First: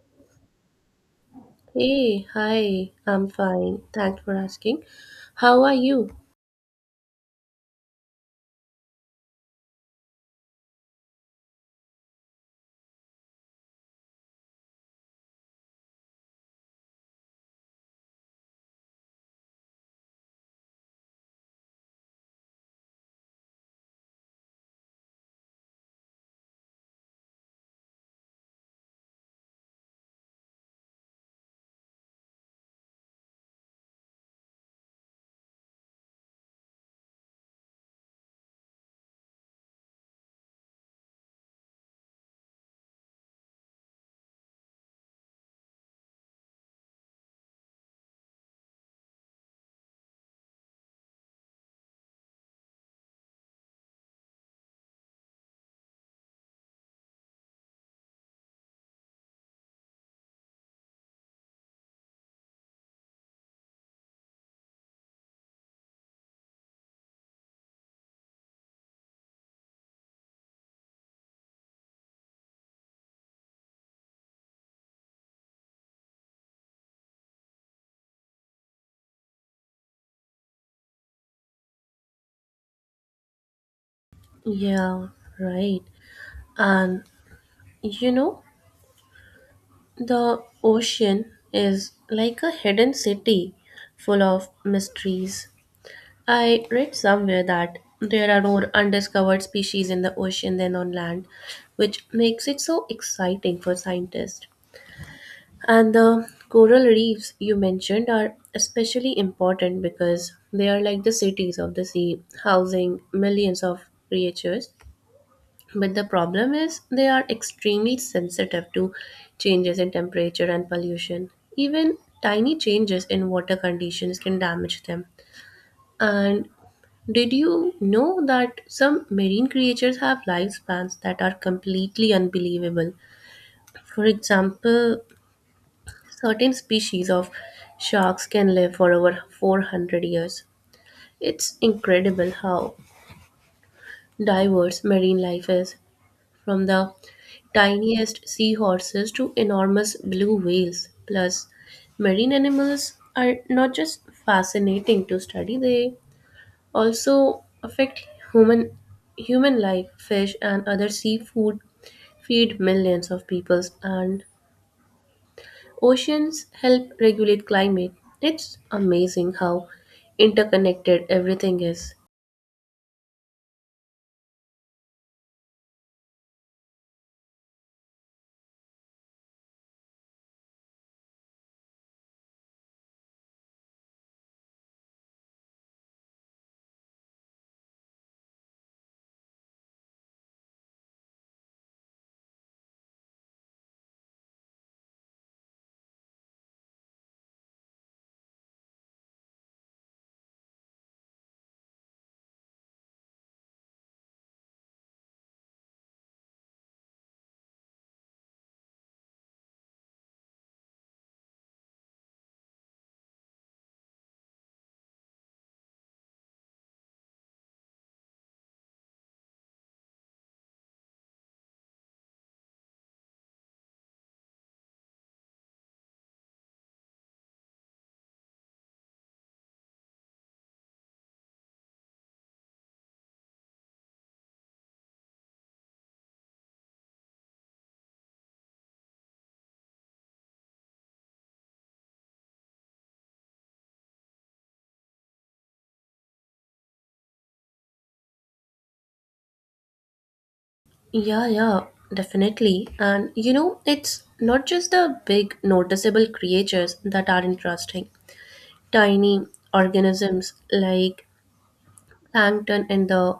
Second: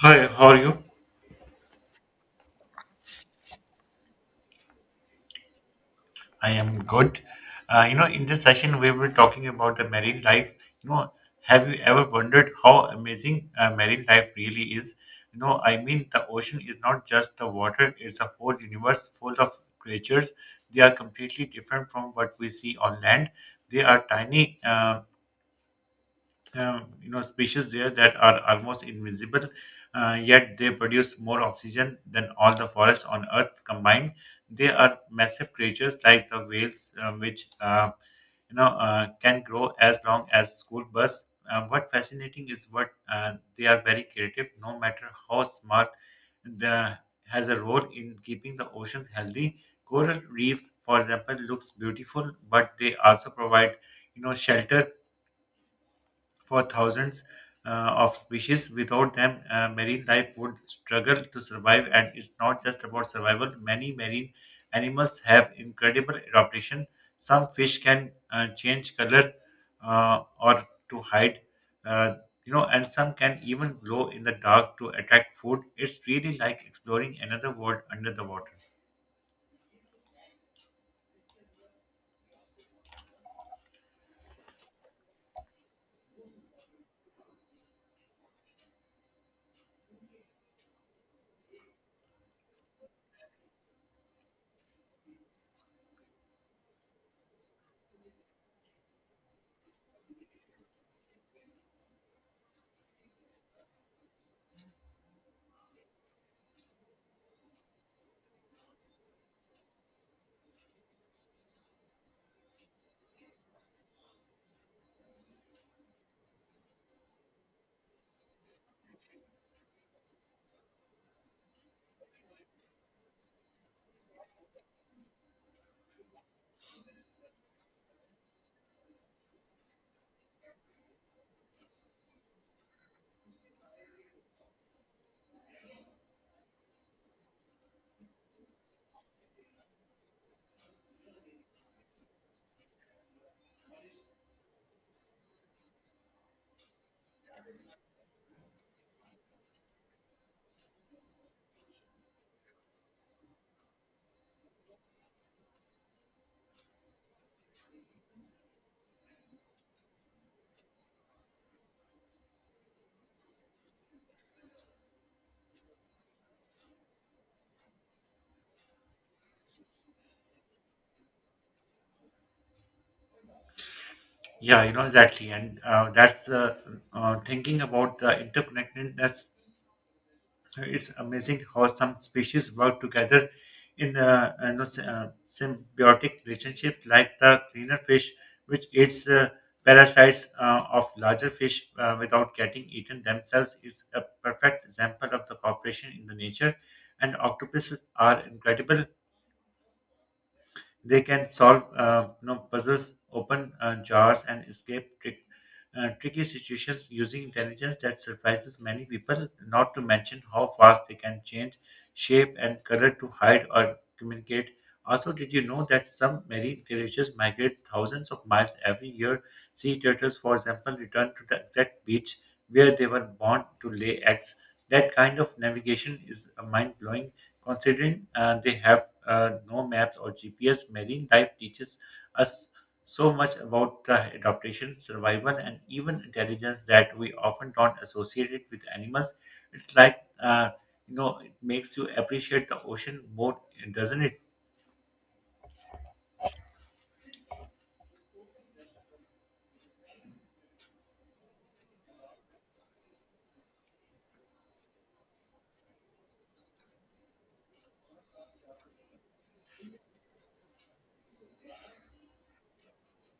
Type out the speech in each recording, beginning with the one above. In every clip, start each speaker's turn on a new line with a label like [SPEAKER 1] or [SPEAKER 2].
[SPEAKER 1] Hi, how are you?
[SPEAKER 2] Hey, hi, I'm fine. Thanks for asking. How are you?
[SPEAKER 1] I am good. You know, in this session, we were talking about the marine life. You know, have you ever wondered how amazing marine life really is? You know, I mean, the ocean is not just the water, it's a whole universe full of creatures. They are completely different from what we see on land. They are tiny. You know species there that are almost invisible, yet they produce more oxygen than all the forests on earth combined. They are massive creatures like the whales, which can grow as long as school bus. What fascinating is what they are very creative. No matter how smart, the has a role in keeping the oceans healthy. Coral reefs, for example, looks beautiful, but they also provide, shelter for thousands of species. Without them, marine life would struggle to survive, and it's not just about survival. Many marine animals have incredible adaptation. Some fish can change color, or to hide, uh, and some can even glow in the dark to attract food. It's really like exploring another world under the water.
[SPEAKER 2] Yeah, right. And you know, the ocean is like a hidden city full of mysteries. I read somewhere that there are more undiscovered species in the ocean than on land, which makes it so exciting for scientists. And the coral reefs you mentioned are especially important because they are like the cities of the sea, housing millions of creatures. But the problem is they are extremely sensitive to changes in temperature and pollution. Even tiny changes in water conditions can damage them. And did you know that some marine creatures have lifespans that are completely unbelievable? For example, certain species of sharks can live for over 400 years. It's incredible how diverse marine life is, from the tiniest seahorses to enormous blue whales. Plus, marine animals are not just fascinating to study, they also affect human human life. Fish and other seafood feed millions of people, and oceans help regulate climate. It's amazing how interconnected everything is.
[SPEAKER 1] Yeah, you know exactly, and that's thinking about the interconnectedness. So it's amazing how some species work together in a, you know, symbiotic relationship, like the cleaner fish, which eats parasites of larger fish without getting eaten themselves, is a perfect example of the cooperation in the nature. And octopuses are incredible. They can solve, puzzles, open jars, and escape tricky situations using intelligence that surprises many people, not to mention how fast they can change shape and color to hide or communicate. Also, did you know that some marine creatures migrate thousands of miles every year? Sea turtles, for example, return to the exact beach where they were born to lay eggs. That kind of navigation is mind blowing. Considering they have no maps or GPS, marine life teaches us so much about the adaptation, survival, and even intelligence that we often don't associate it with animals. It's like, uh, it makes you appreciate the ocean more, doesn't it?
[SPEAKER 2] Yeah, yeah, definitely. And you know, it's not just the big noticeable creatures that are interesting. Tiny organisms like plankton in the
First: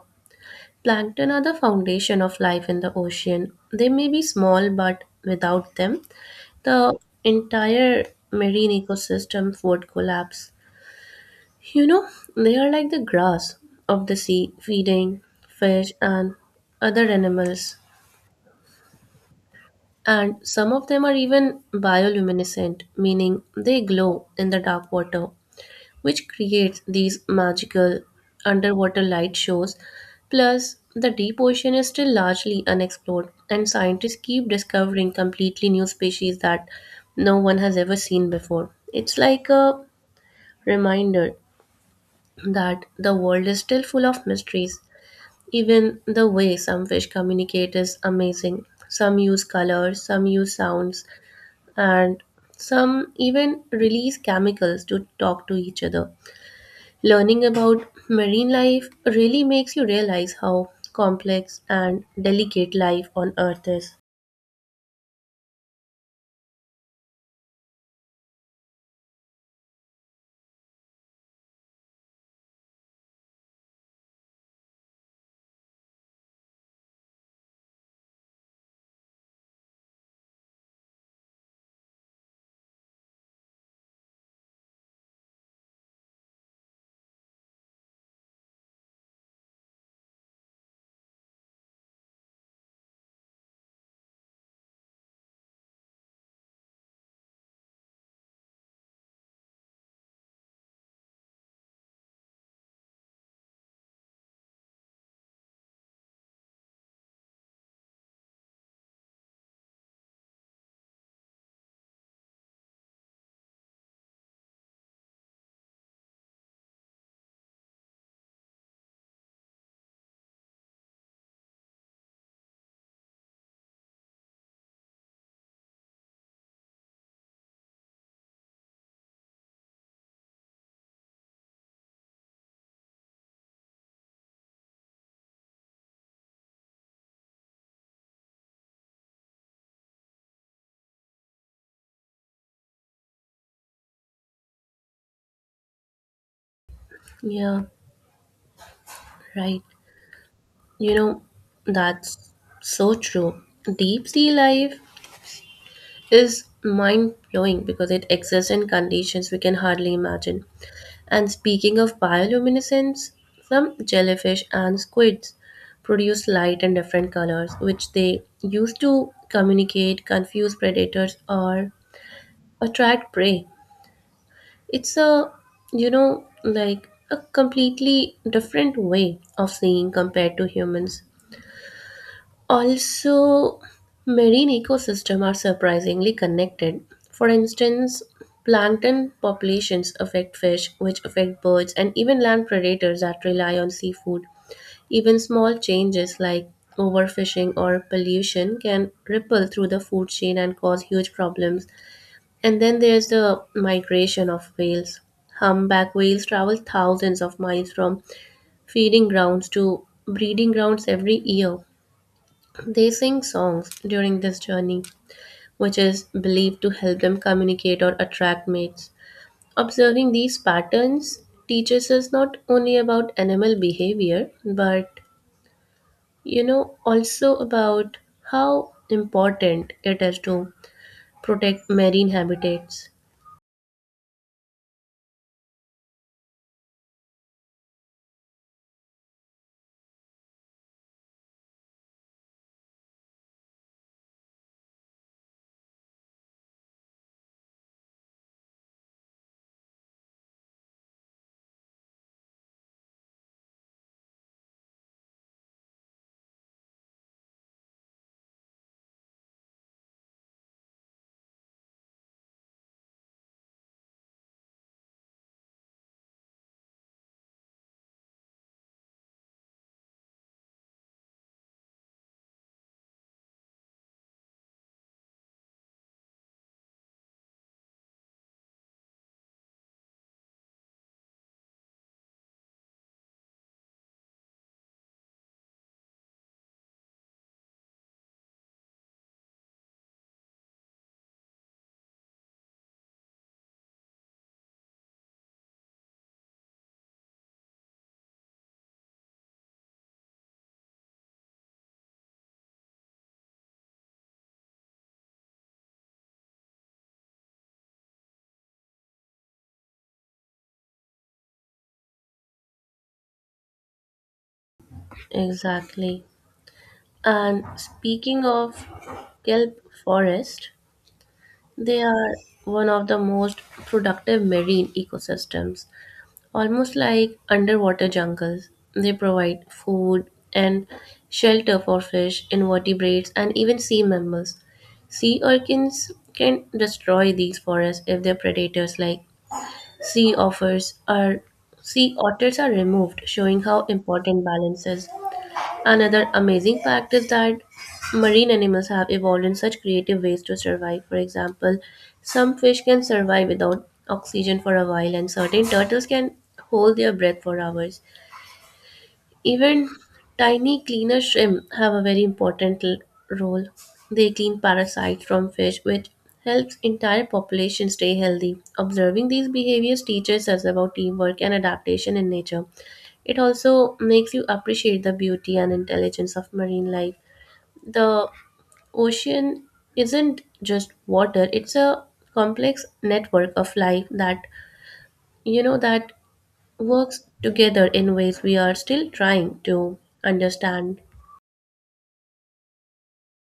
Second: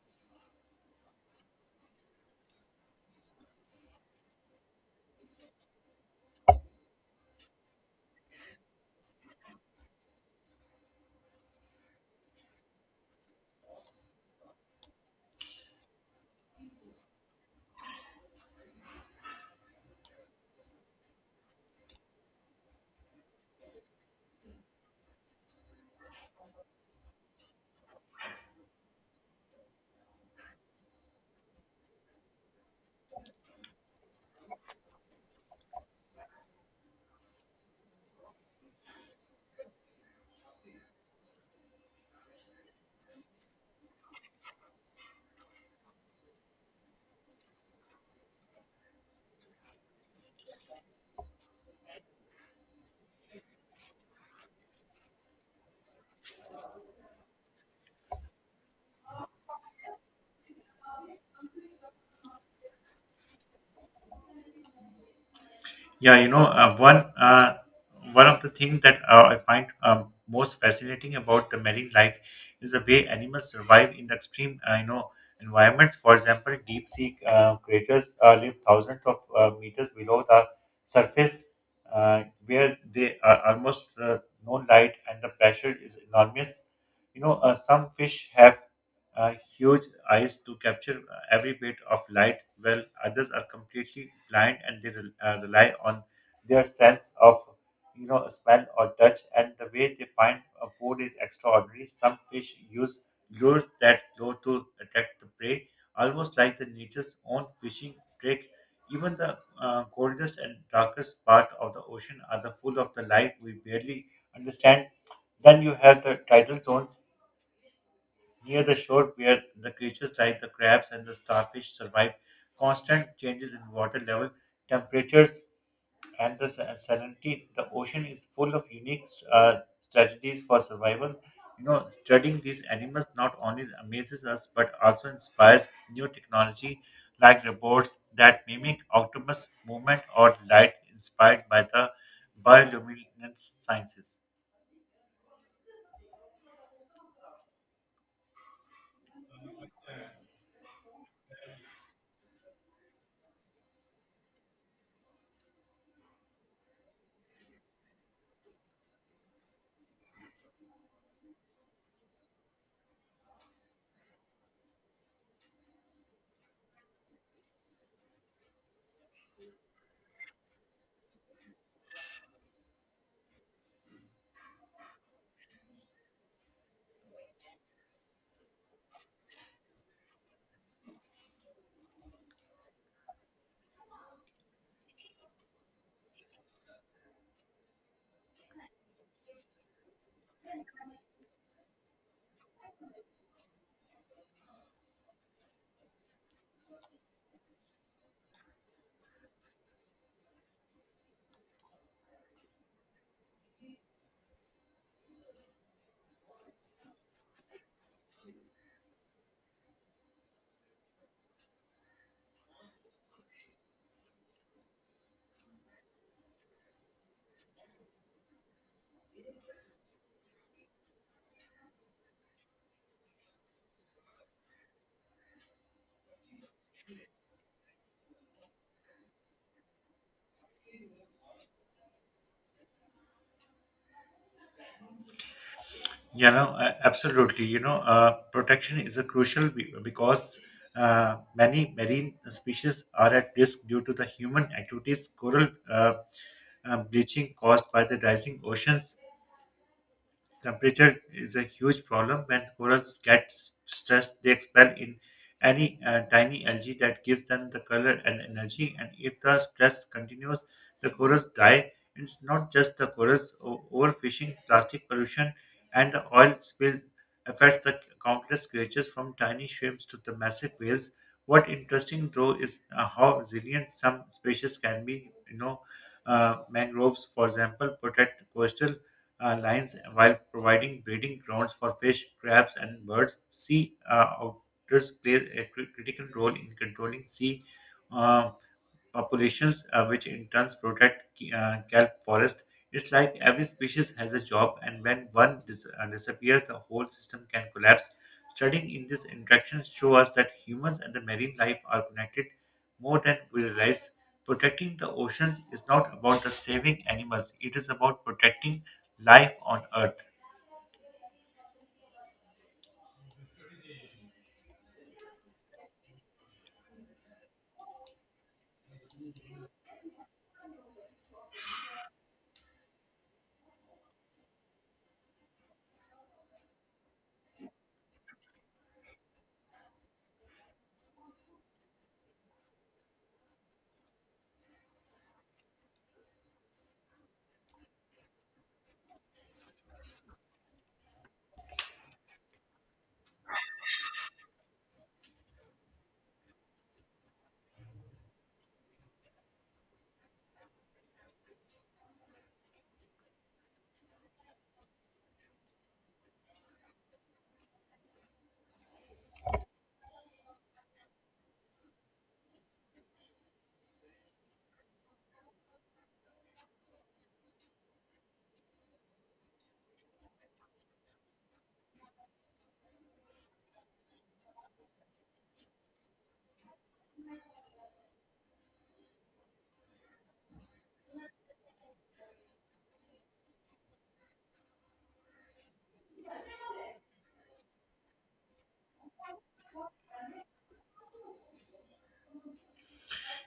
[SPEAKER 2] plankton are the foundation of life in the ocean. They may be small, but without them, the entire marine ecosystem would collapse. You know, they are like the grass of the sea, feeding fish and other animals. And some of them are even bioluminescent, meaning they glow in the dark water, which creates these magical underwater light shows. Plus, the deep ocean is still largely unexplored, and scientists keep discovering completely new species that no one has ever seen before. It's like a reminder that the world is still full of mysteries. Even the way some fish communicate is amazing. Some use colors, some use sounds, and some even release chemicals to talk to each other. Learning about marine life really makes you realize how complex and delicate life on Earth is.
[SPEAKER 1] Yeah, you know, one of the things that I find most fascinating about the marine life is the way animals survive in the extreme, environments. For example, deep sea creatures live thousands of meters below the surface, where they are almost no light and the pressure is enormous. You know, some fish have huge eyes to capture every bit of light, while others are completely blind and they rely on their sense of, you know, smell or touch. And the way they find food is extraordinary. Some fish use lures that glow to attract the prey, almost like the nature's own fishing trick. Even the coldest and darkest part of the ocean are the full of the light we barely understand. Then you have the tidal zones near the shore where the creatures like the crabs and the starfish survive constant changes in water level, temperatures, and the salinity. The ocean is full of unique strategies for survival. You know, studying these animals not only amazes us but also inspires new technology like robots that mimic octopus movement or light inspired by the bioluminescence sciences.
[SPEAKER 2] Yeah, right. You know, that's so true. Deep sea life is mind blowing because it exists in conditions we can hardly imagine. And speaking of bioluminescence, some jellyfish and squids produce light in different colors, which they use to communicate, confuse predators, or attract prey. It's a, you know, like a completely different way of seeing compared to humans. Also, marine ecosystems are surprisingly connected. For instance, plankton populations affect fish, which affect birds, and even land predators that rely on seafood. Even small changes like overfishing or pollution can ripple through the food chain and cause huge problems. And then there's the migration of whales. Humpback whales travel thousands of miles from feeding grounds to breeding grounds every year. They sing songs during this journey, which is believed to help them communicate or attract mates. Observing these patterns teaches us not only about animal behavior, but you know, also about how important it is to protect marine habitats.
[SPEAKER 1] Yeah, no, absolutely. You know, protection is a crucial because many marine species are at risk due to the human activities. Coral bleaching caused by the rising oceans, temperature is a huge problem. When corals get stressed, they expel in any tiny algae that gives them the color and energy. And if the stress continues, the corals die. It's not just the corals. Overfishing, plastic pollution, and the oil spill affects the countless creatures from tiny shrimps to the massive whales. What interesting though is how resilient some species can be. You know, mangroves, for example, protect coastal lines while providing breeding grounds for fish, crabs, and birds. Sea otters play a critical role in controlling sea uh, populations, which in turn protect kelp forest. It's like every species has a job, and when one disappears, the whole system can collapse. Studying in these interactions show us that humans and the marine life are connected more than we realize. Protecting the oceans is not about the saving animals; it is about protecting life on Earth.
[SPEAKER 2] Exactly. And speaking of kelp forest, they are one of the most productive marine ecosystems, almost like underwater jungles. They provide food and shelter for fish, invertebrates, and even sea mammals. Sea urchins can destroy these forests if their predators like sea offers are sea otters are removed, showing how important balance is. Another amazing fact is that marine animals have evolved in such creative ways to survive. For example, some fish can survive without oxygen for a while, and certain turtles can hold their breath for hours. Even tiny cleaner shrimp have a very important role. They clean parasites from fish, which helps entire population stay healthy. Observing these behaviors teaches us about teamwork and adaptation in nature. It also makes you appreciate the beauty and intelligence of marine life. The ocean isn't just water, it's a complex network of life that you know that works together in ways we are still trying to understand.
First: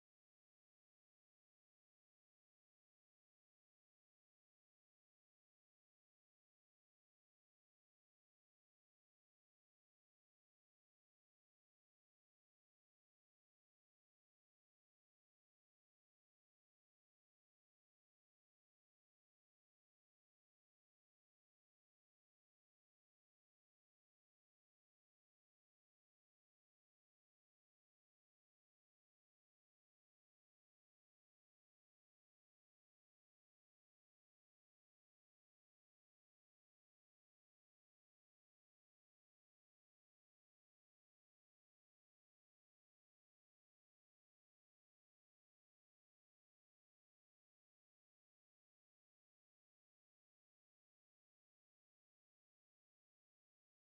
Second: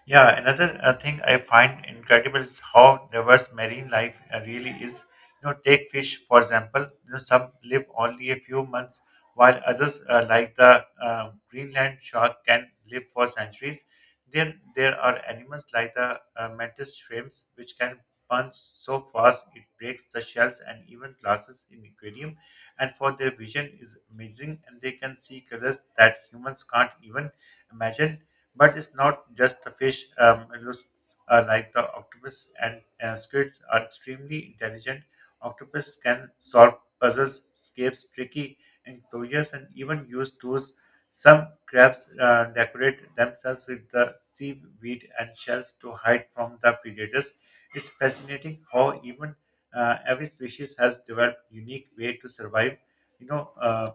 [SPEAKER 1] Yeah, another thing I find incredible is how diverse marine life really is. You know, take fish for example. You know, some live only a few months, while others, like the Greenland shark, can live for centuries. Then there are animals like the mantis shrimps, which can punch so fast it breaks the shells and even glasses in aquarium. And for their vision is amazing, and they can see colors that humans can't even imagine. But it's not just the fish. Mollusks are like the octopus and squids are extremely intelligent. Octopus can solve puzzles, escape tricky enclosures, and even use tools. Some crabs decorate themselves with the seaweed and shells to hide from the predators. It's fascinating how even every species has developed unique way to survive. You know,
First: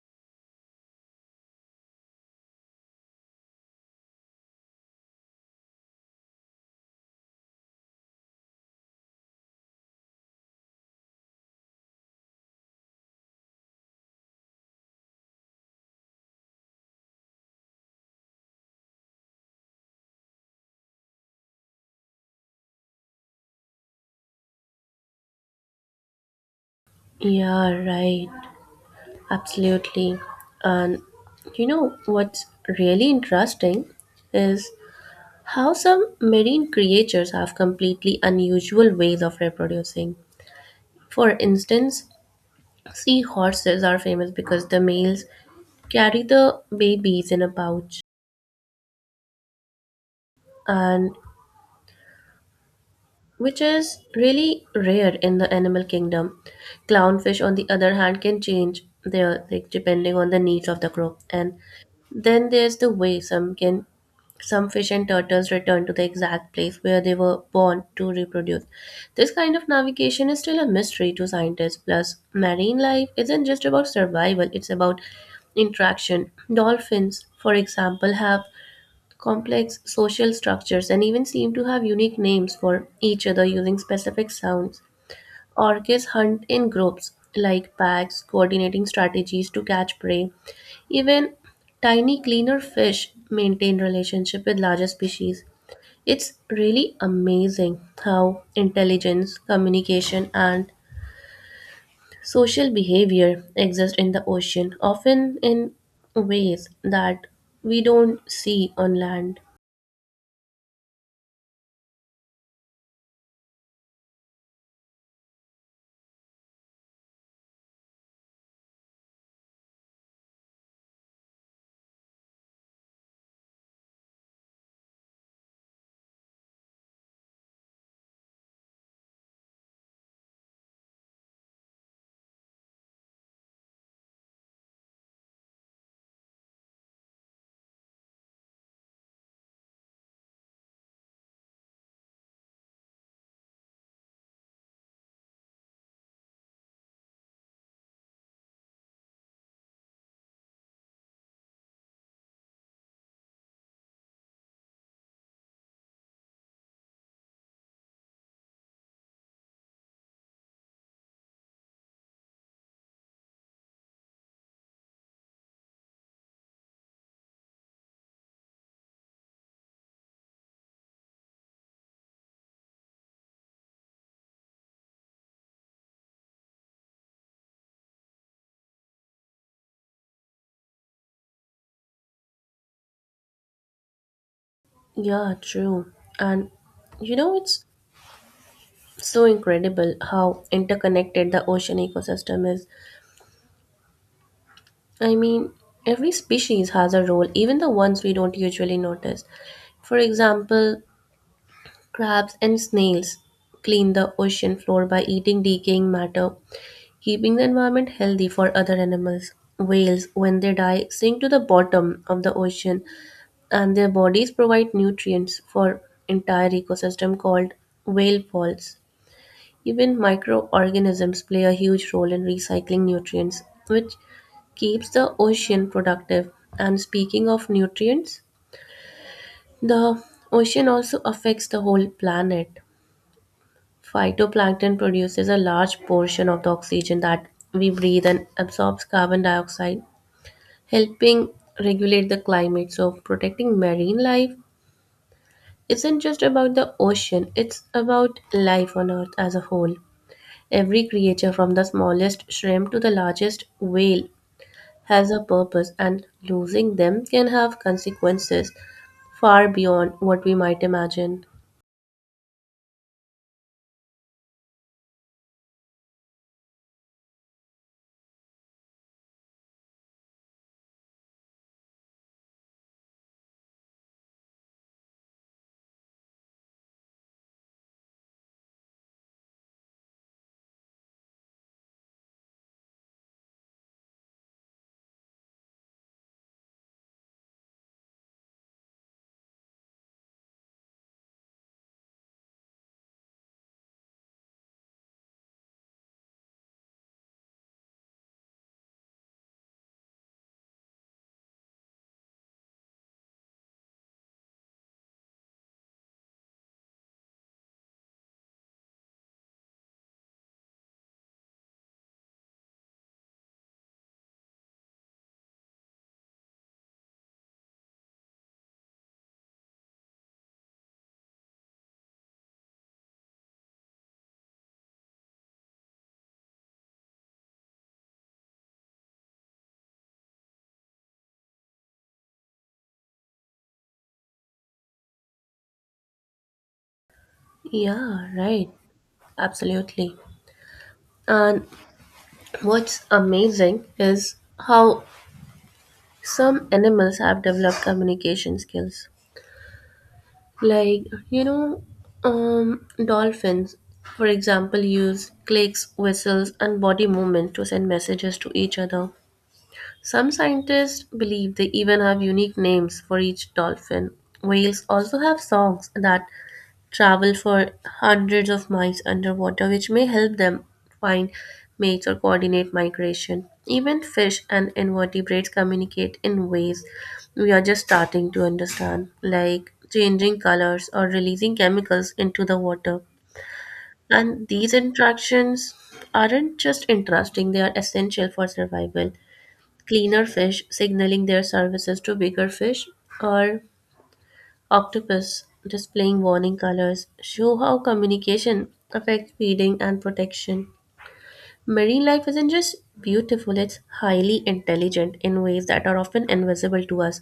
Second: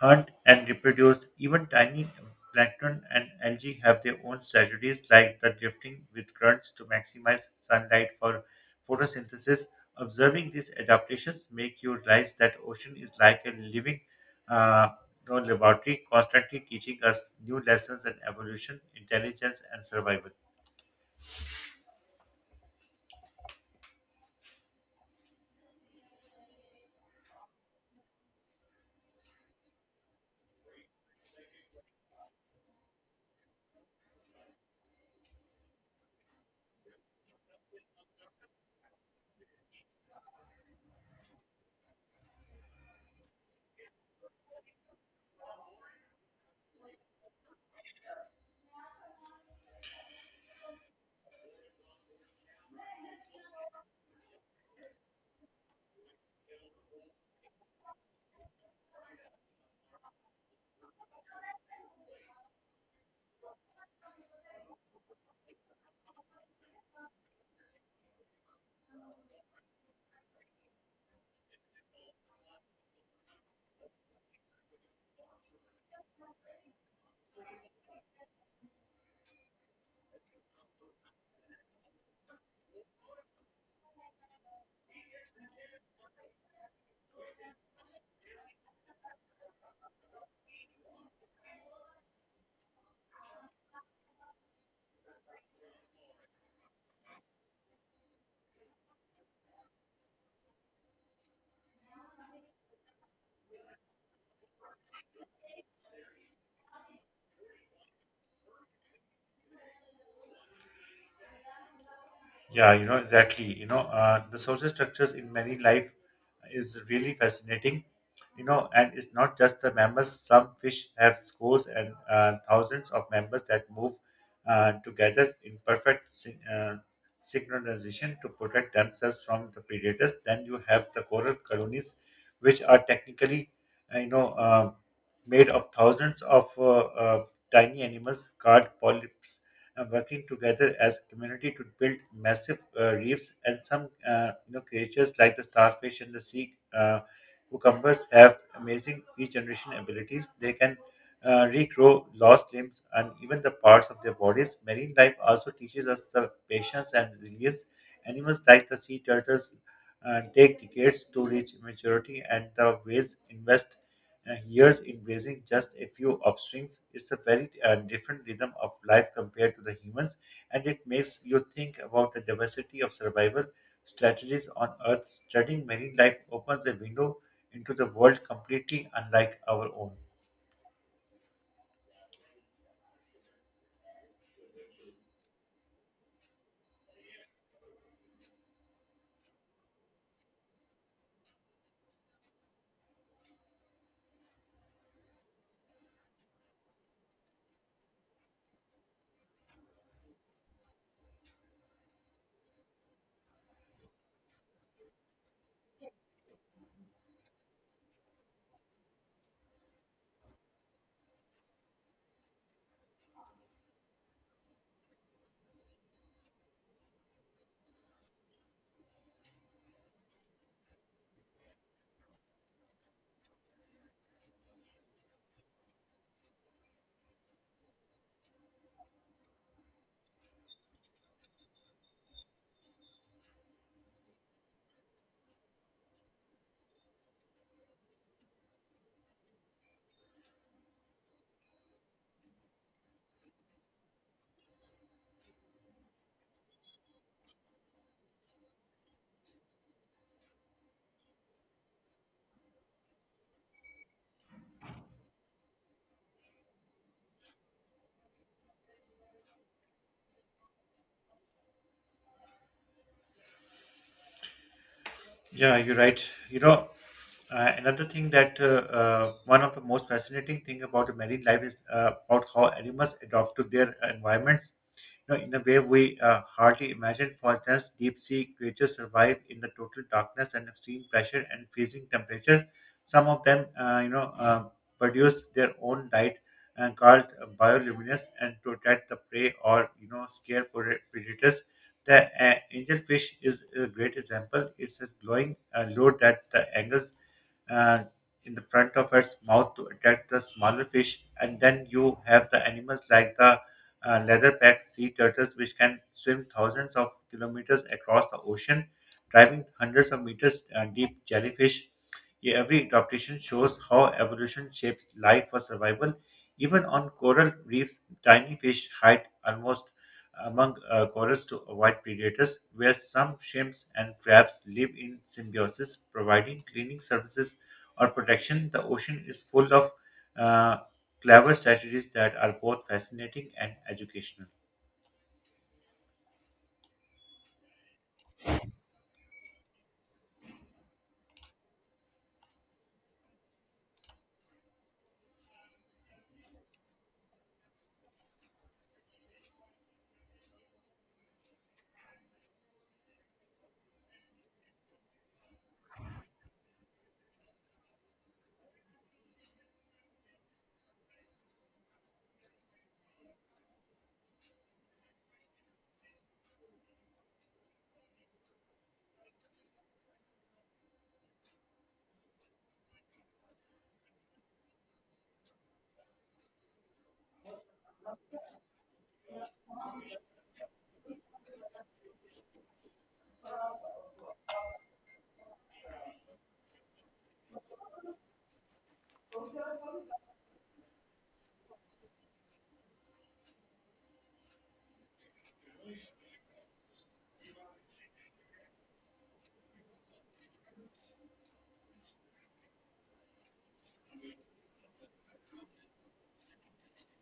[SPEAKER 1] hunt and reproduce. Even tiny plankton and algae have their own strategies, like the drifting with currents to maximize sunlight for photosynthesis. Observing these adaptations make you realize that ocean is like a living, uh, you know, laboratory, constantly teaching us new lessons in evolution, intelligence, and survival.
[SPEAKER 2] Yeah, right. Absolutely. And you know what's really interesting is how some marine creatures have completely unusual ways of reproducing. For instance, sea horses are famous because the males carry the babies in a pouch, and which is really rare in the animal kingdom. Clownfish, on the other hand, can change their like depending on the needs of the group, and then there's the way some can some fish and turtles return to the exact place where they were born to reproduce. This kind of navigation is still a mystery to scientists. Plus, marine life isn't just about survival, it's about interaction. Dolphins, for example, have complex social structures and even seem to have unique names for each other using specific sounds. Orcas hunt in groups, like packs, coordinating strategies to catch prey. Even tiny, cleaner fish maintain relationship with larger species. It's really amazing how intelligence, communication, and social behavior exist in the ocean, often in ways that we don't see on land.
[SPEAKER 1] Yeah, you know, exactly. You know, the social structures in many life is really fascinating. You know, and it's not just the members. Some fish have scores and thousands of members that move together in perfect synchronization to protect themselves from the predators. Then you have the coral colonies, which are technically, uh, you know, uh, made of thousands of tiny animals, called polyps and working together as a community to build massive reefs. And some, you know, creatures like the starfish and the sea cucumbers have amazing regeneration abilities. They can regrow lost limbs and even the parts of their bodies. Marine life also teaches us the patience and resilience. Animals like the sea turtles take decades to reach maturity, and the whales invest years embracing just a few offsprings. It's a very different rhythm of life compared to the humans, and it makes you think about the diversity of survival strategies on Earth. Studying marine life opens a window into the world completely unlike our own.
[SPEAKER 2] Yeah, true. And you know, it's so incredible how interconnected the ocean ecosystem is. I mean, every species has a role, even the ones we don't usually notice. For example, crabs and snails clean the ocean floor by eating decaying matter, keeping the environment healthy for other animals. Whales, when they die, sink to the bottom of the ocean, and their bodies provide nutrients for entire ecosystem called whale falls. Even microorganisms play a huge role in recycling nutrients, which keeps the ocean productive. And speaking of nutrients, the ocean also affects the whole planet. Phytoplankton produces a large portion of the oxygen that we breathe and absorbs carbon dioxide, helping regulate the climate. So, protecting marine life isn't just about the ocean, it's about life on Earth as a whole. Every creature, from the smallest shrimp to the largest whale, has a purpose, and losing them can have consequences far beyond what we might imagine.
[SPEAKER 1] Yeah, you're right. You know, another thing that one of the most fascinating thing about the marine life is about how animals adapt to their environments. You know, in a way we hardly imagine. For instance, deep sea creatures survive in the total darkness and extreme pressure and freezing temperature. Some of them, produce their own light and called bioluminescence and to attract the prey or, you know, scare predators. The angelfish is a great example. It's a glowing lure that the angles uh, in the front of its mouth to attract the smaller fish, and then you have the animals like the leatherback sea turtles, which can swim thousands of kilometers across the ocean, driving hundreds of meters deep jellyfish. Yeah. Every adaptation shows how evolution shapes life for survival. Even on coral reefs, tiny fish hide almost among corals to avoid predators, where some shrimps and crabs live in symbiosis, providing cleaning services or protection. The ocean is full of uh, clever strategies that are both fascinating and educational.
[SPEAKER 2] Yeah, right. Absolutely. And what's amazing is how some animals have developed communication skills. Like, you know, dolphins, for example, use clicks, whistles, and body movement to send messages to each other. Some scientists believe they even have unique names for each dolphin. Whales also have songs that travel for hundreds of miles underwater, which may help them find mates or coordinate migration. Even fish and invertebrates communicate in ways we are just starting to understand, like changing colors or releasing chemicals into the water. And these interactions aren't just interesting, they are essential for survival. Cleaner fish signaling their services to bigger fish, or octopus displaying warning colors show how communication affects feeding and protection. Marine life isn't just beautiful, it's highly intelligent in ways that are often invisible to us.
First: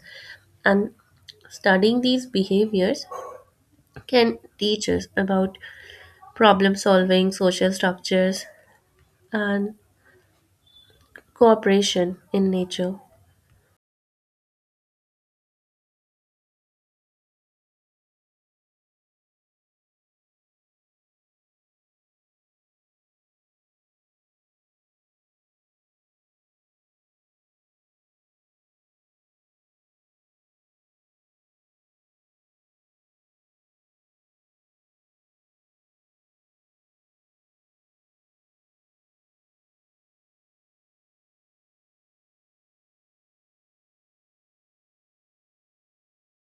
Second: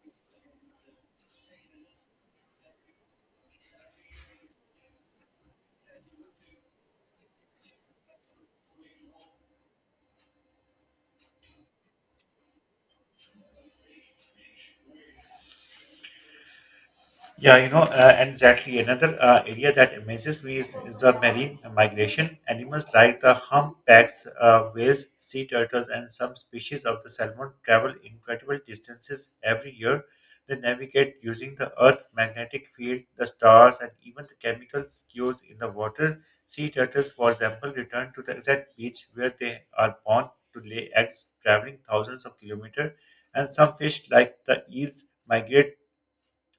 [SPEAKER 2] And studying these behaviors can teach us about problem solving, social structures, and cooperation in nature.
[SPEAKER 1] Yeah, you know, and exactly another area that amazes me is the marine migration. Animals like the humpbacks, whales, sea turtles, and some species of the salmon travel incredible distances every year. They navigate using the Earth's magnetic field, the stars, and even the chemical cues in the water. Sea turtles, for example, return to the exact beach where they are born to lay eggs, traveling thousands of kilometers. And some fish, like the eels, migrate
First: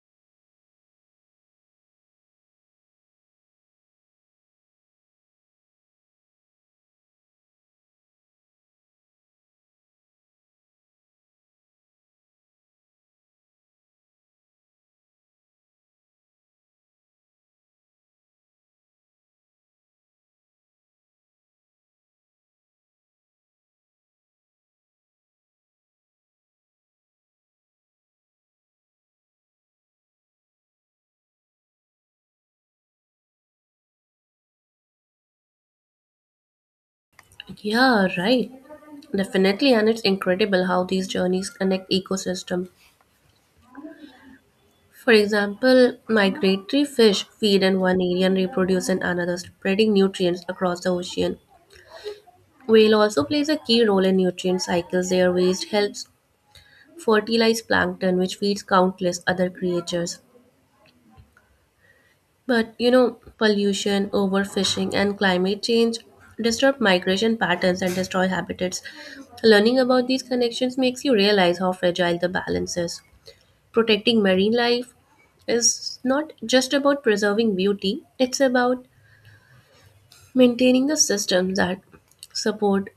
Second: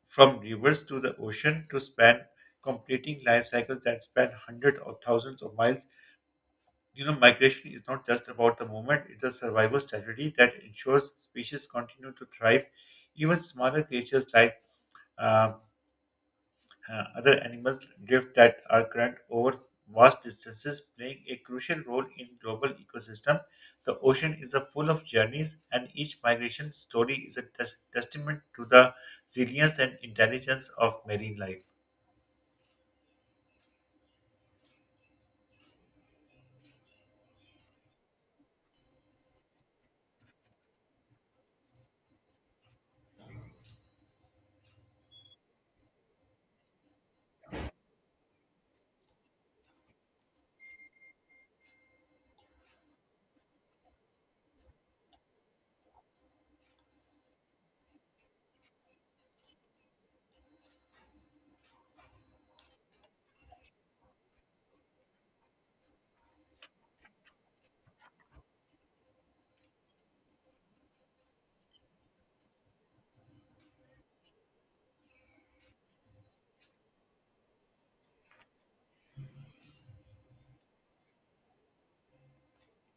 [SPEAKER 1] from rivers to the ocean to span, completing life cycles that span hundreds or thousands of miles. You know, migration is not just about the movement, it's a survival strategy that ensures species continue to thrive. Even smaller creatures like, uh, other animals drift that are current over vast distances, playing a crucial role in global ecosystem. The ocean is a full of journeys, and each migration story is a testament to the resilience and intelligence of marine life.
[SPEAKER 2] Yeah, right. Definitely, and it's incredible how these journeys connect ecosystem. For example, migratory fish feed in one area and reproduce in another, spreading nutrients across the ocean. Whale also plays a key role in nutrient cycles. Their waste helps fertilize plankton, which feeds countless other creatures. But you know, pollution, overfishing, and climate change disrupt migration patterns and destroy habitats. Learning about these connections makes you realize how fragile the balance is. Protecting marine life is not just about preserving beauty, it's about maintaining the systems that support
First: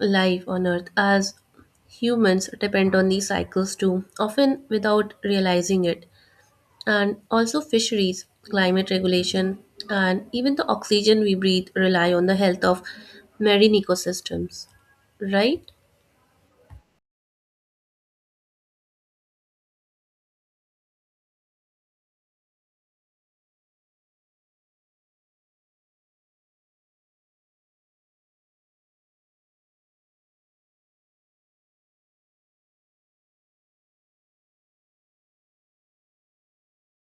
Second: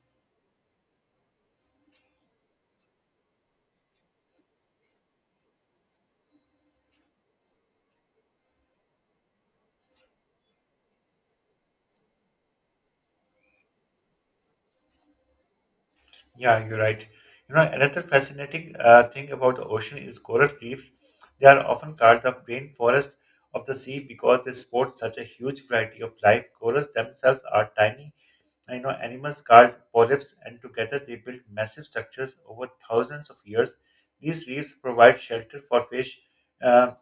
[SPEAKER 2] life on Earth, as humans depend on these cycles too, often without realizing it. And also, fisheries, climate regulation, and even the oxygen we breathe rely on the health of marine ecosystems, right?
[SPEAKER 1] Yeah, you're right. You know, another fascinating thing about the ocean is coral reefs. They are often called the rainforest of the sea because they sport such a huge variety of life. Corals themselves are tiny, you know, animals called polyps, and together they build massive structures over thousands of years. These reefs provide shelter for fish, uh,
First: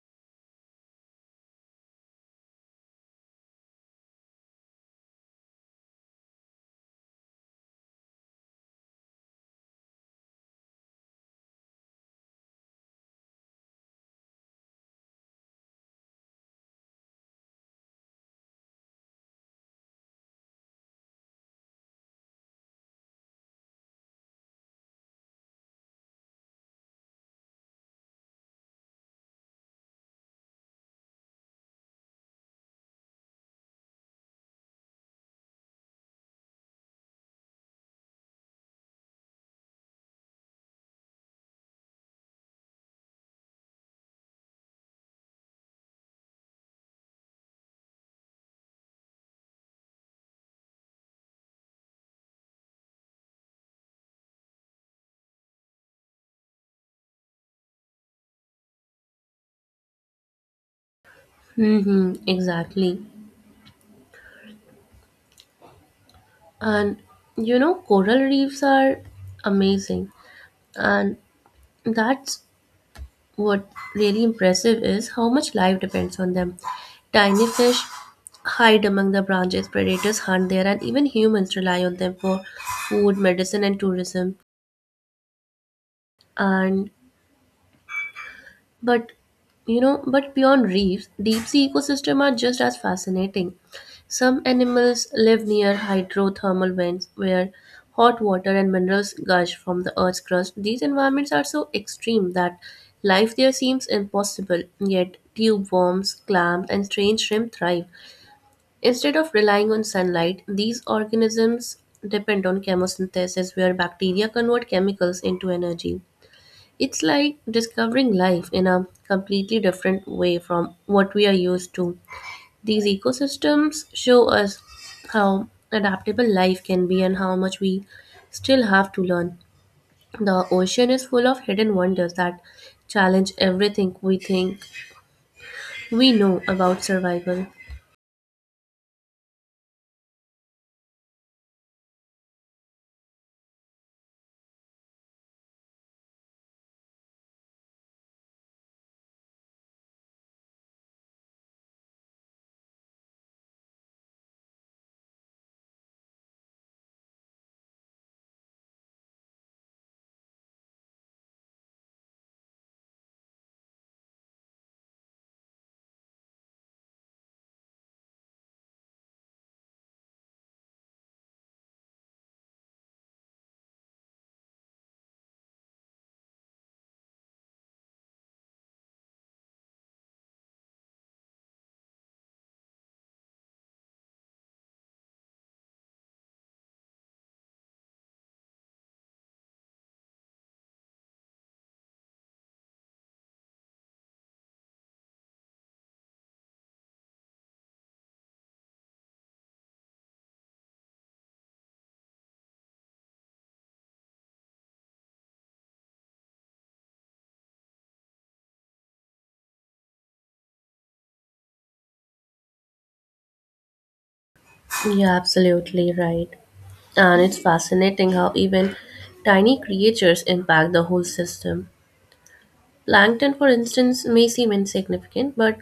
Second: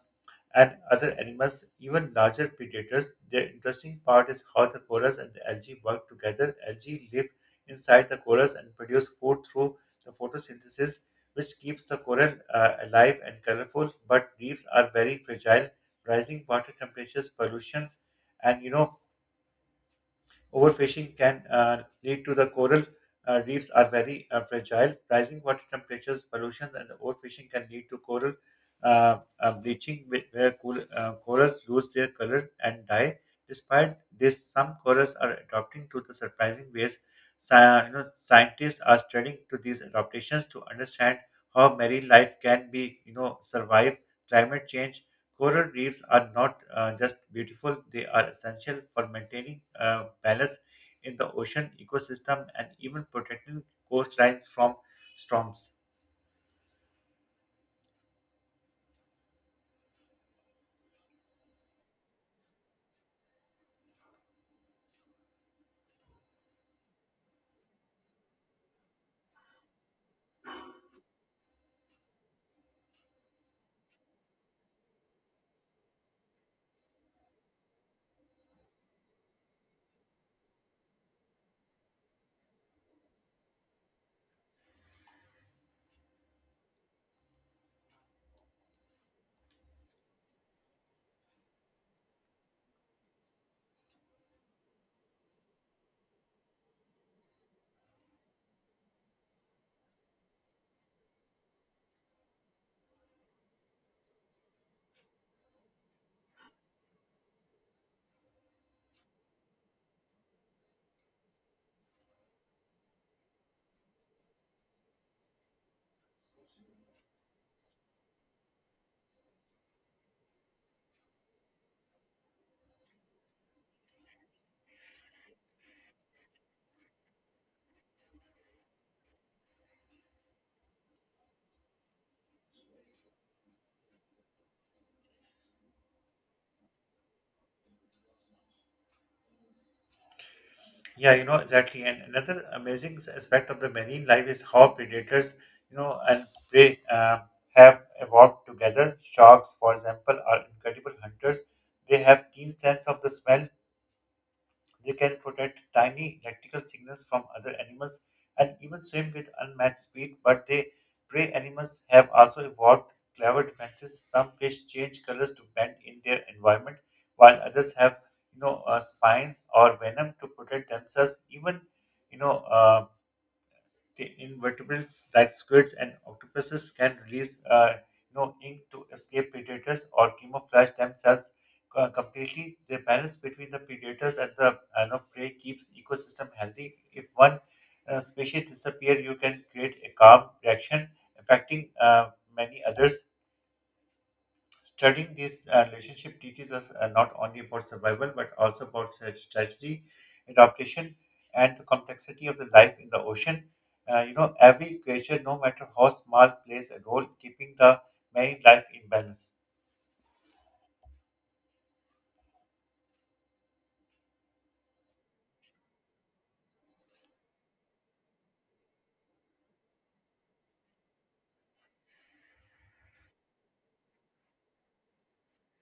[SPEAKER 1] and other animals, even larger predators. The interesting part is how the corals and the algae work together. Algae live inside the corals and produce food through the photosynthesis, which keeps the coral alive and colorful. But reefs are very fragile. Rising water temperatures, pollutions, and you know Overfishing can lead to the coral Reefs are very fragile. Rising water temperatures, pollution, and overfishing can lead to coral bleaching, where cool, corals lose their color and die. Despite this, some corals are adapting to the surprising ways. Sci- you know, scientists are studying to these adaptations to understand how marine life can be, you know, survive climate change. Coral reefs are not just beautiful, they are essential for maintaining balance in the ocean ecosystem and even protecting coastlines from storms.
[SPEAKER 2] Mm-hmm, exactly. And you know, coral reefs are amazing. And that's what really impressive is how much life depends on them. Tiny fish hide among the branches, predators hunt there, and even humans rely on them for food, medicine, and tourism. And but you know, but beyond reefs, deep sea ecosystems are just as fascinating. Some animals live near hydrothermal vents where hot water and minerals gush from the earth's crust. These environments are so extreme that life there seems impossible, yet tube worms, clams, and strange shrimp thrive. Instead of relying on sunlight, these organisms depend on chemosynthesis where bacteria convert chemicals into energy. It's like discovering life in a completely different way from what we are used to. These ecosystems show us how adaptable life can be and how much we still have to learn. The ocean is full of hidden wonders that challenge everything we think we know about survival.
[SPEAKER 1] Yeah, you know, exactly. And another amazing aspect of the marine life is how predators, you know, and prey have evolved together. Sharks, for example, are incredible hunters. They have keen sense of the smell. They can protect tiny electrical signals from other animals and even swim with unmatched speed, but they prey animals have also evolved clever defenses. Some fish change colors to blend in their environment, while others have spines or venom to protect themselves. Even you know uh, the invertebrates like squids and octopuses can release ink to escape predators or camouflage themselves completely. The balance between the predators and the prey keeps ecosystem healthy. If one species disappear, you can create a calm reaction affecting many others. Studying this relationship teaches us not only about survival but also about tragedy, adaptation, and the complexity of the life in the ocean. You know, every creature, no matter how small, plays a role keeping the marine life in balance.
[SPEAKER 2] Yeah, absolutely right. And it's fascinating how even tiny creatures impact the whole system. Plankton, for instance, may seem insignificant, but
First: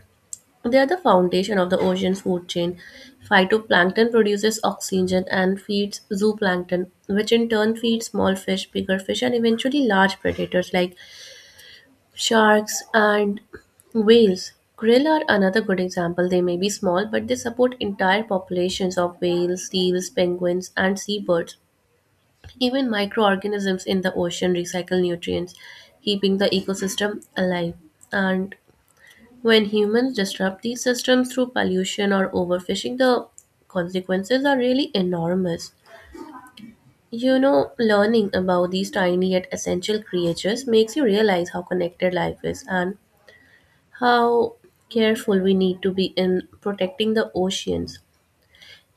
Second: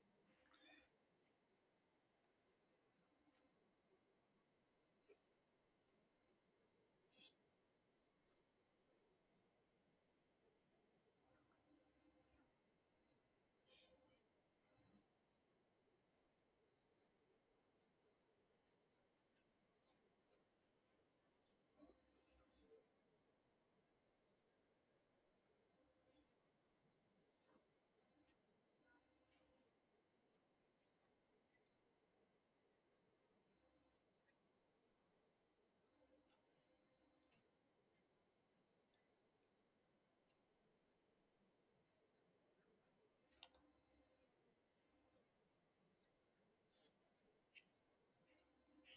[SPEAKER 2] they are the foundation of the ocean food chain. Phytoplankton produces oxygen and feeds zooplankton, which in turn feeds small fish, bigger fish, and eventually large predators like sharks and whales. Krill are another good example. They may be small, but they support entire populations of whales, seals, penguins, and seabirds. Even microorganisms in the ocean recycle nutrients, keeping the ecosystem alive. And when humans disrupt these systems through pollution or overfishing, the consequences are really enormous. You know, learning about these tiny yet essential creatures makes you realize how connected life is and how careful we need to be in protecting the oceans.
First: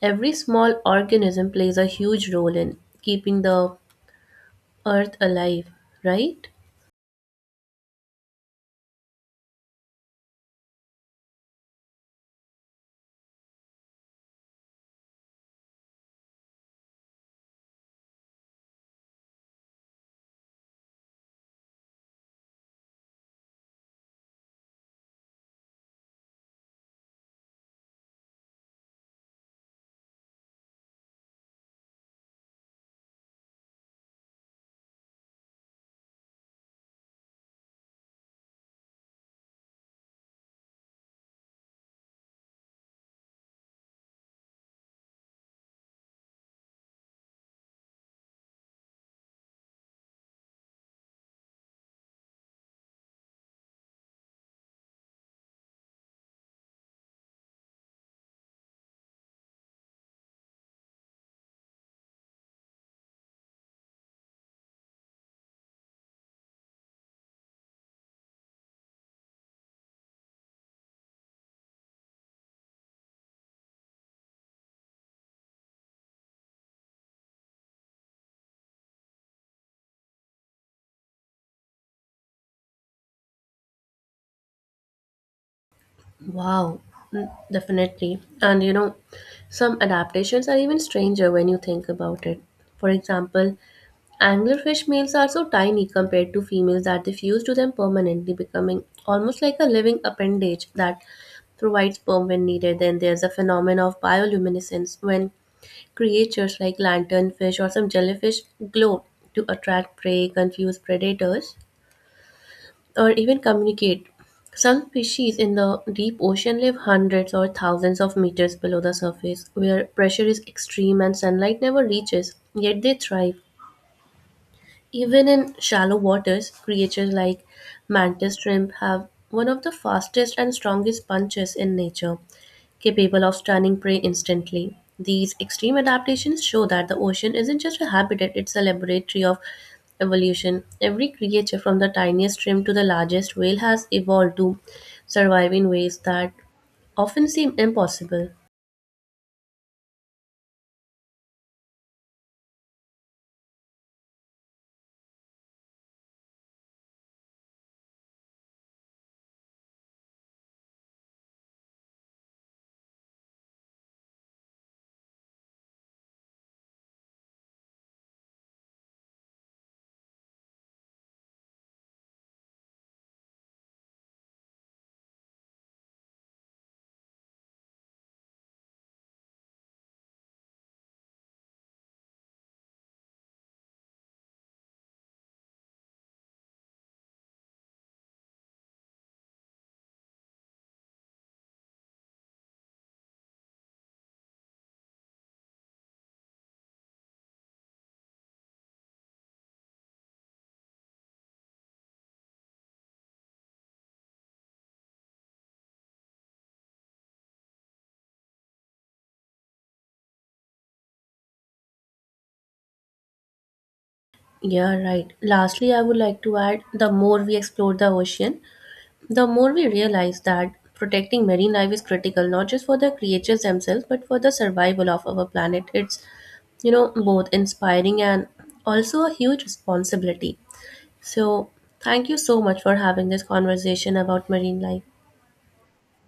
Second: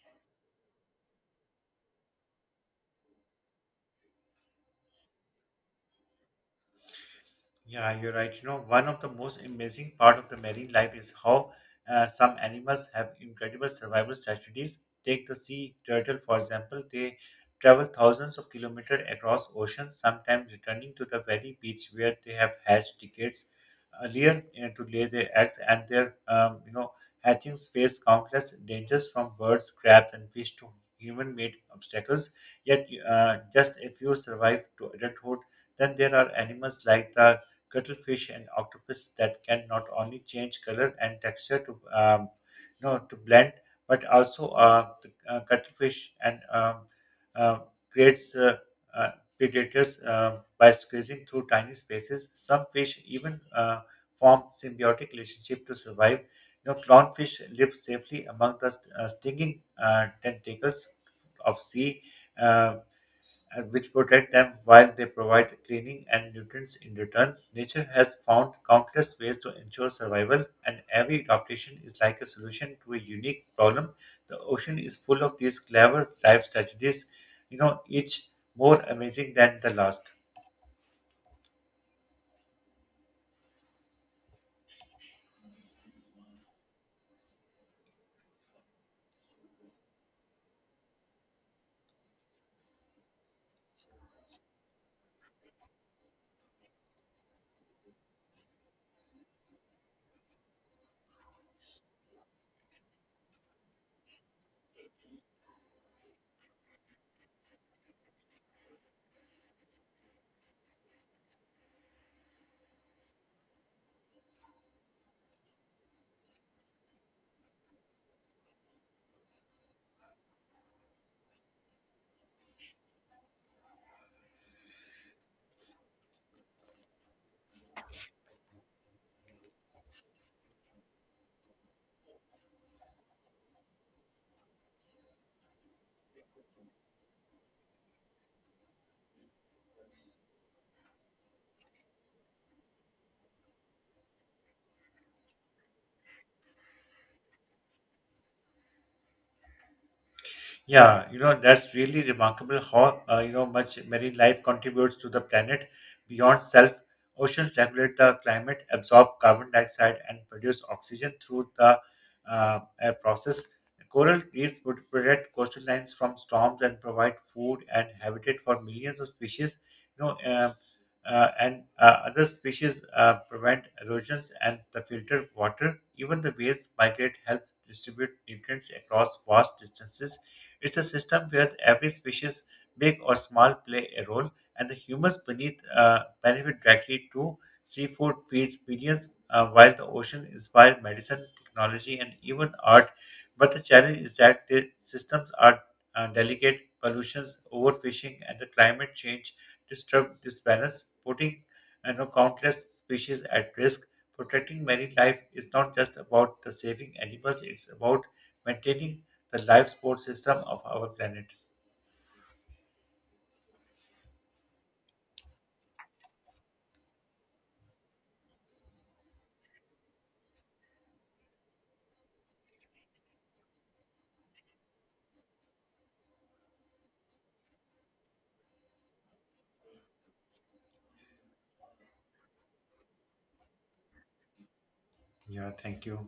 [SPEAKER 2] Every small organism plays a huge role in keeping the earth alive, right?
[SPEAKER 1] Yeah, you're right. You know, one of the most amazing part of the marine life is how some animals have incredible survival strategies. Take the sea turtle, for example. They travel thousands of kilometers across oceans, sometimes returning to the very beach where they have hatched decades earlier to lay their eggs. And their, you know, hatchings face countless dangers from birds, crabs, and fish to human-made obstacles. Yet, just a few survive to adulthood. Then there are animals like the cuttlefish and octopus that can not only change color and texture to you know to blend, but also the cuttlefish and uh, creates uh, predators by squeezing through tiny spaces. Some fish even form symbiotic relationship to survive. You know, clownfish live safely among the stinging tentacles of sea uh, and which protect them while they provide cleaning and nutrients in return. Nature has found countless ways to ensure survival, and every adaptation is like a solution to a unique problem. The ocean is full of these clever life strategies, you know, each more amazing than the last.
[SPEAKER 2] Wow, mm, definitely. And you know, some adaptations are even stranger when you think about it. For example, anglerfish males are so tiny compared to females that they fuse to them permanently, becoming almost like a living appendage that provides sperm when needed. Then there's a phenomenon of bioluminescence when creatures like lanternfish or some jellyfish glow to attract prey, confuse predators, or even communicate. Some species in the deep ocean live hundreds or thousands of meters below the surface, where pressure is extreme and sunlight never reaches, yet they thrive. Even in shallow waters, creatures like mantis shrimp have one of the fastest and strongest punches in nature, capable of stunning prey instantly. These extreme adaptations show that the ocean isn't just a habitat, it's a laboratory of evolution. Every creature, from the tiniest shrimp to the largest whale, has evolved to survive in ways that often seem impossible.
[SPEAKER 1] Yeah, you know, that's really remarkable how, you know, much marine life contributes to the planet beyond self. Oceans regulate the climate, absorb carbon dioxide, and produce oxygen through the process. Coral reefs would protect coastal lines from storms and provide food and habitat for millions of species. You know, and Other species prevent erosions and the filter water. Even the whales migrate, help distribute nutrients across vast distances. It's a system where every species, big or small, play a role, and the humans beneath benefit directly too. Seafood feeds billions, while the ocean inspires medicine, technology, and even art. But the challenge is that the systems are delicate. Pollutions, overfishing, and the climate change disturb this balance, putting countless species at risk. Protecting marine life is not just about the saving animals, it's about maintaining the life support system of our planet.
[SPEAKER 2] Yeah, right. Lastly, I would like to add the more we explore the ocean, the more we realize that protecting marine life is critical not just for the creatures themselves but for the survival of our planet. It's you know both inspiring and also a huge responsibility. So, thank you so much for having this conversation about marine life.
[SPEAKER 1] Yeah, thank you.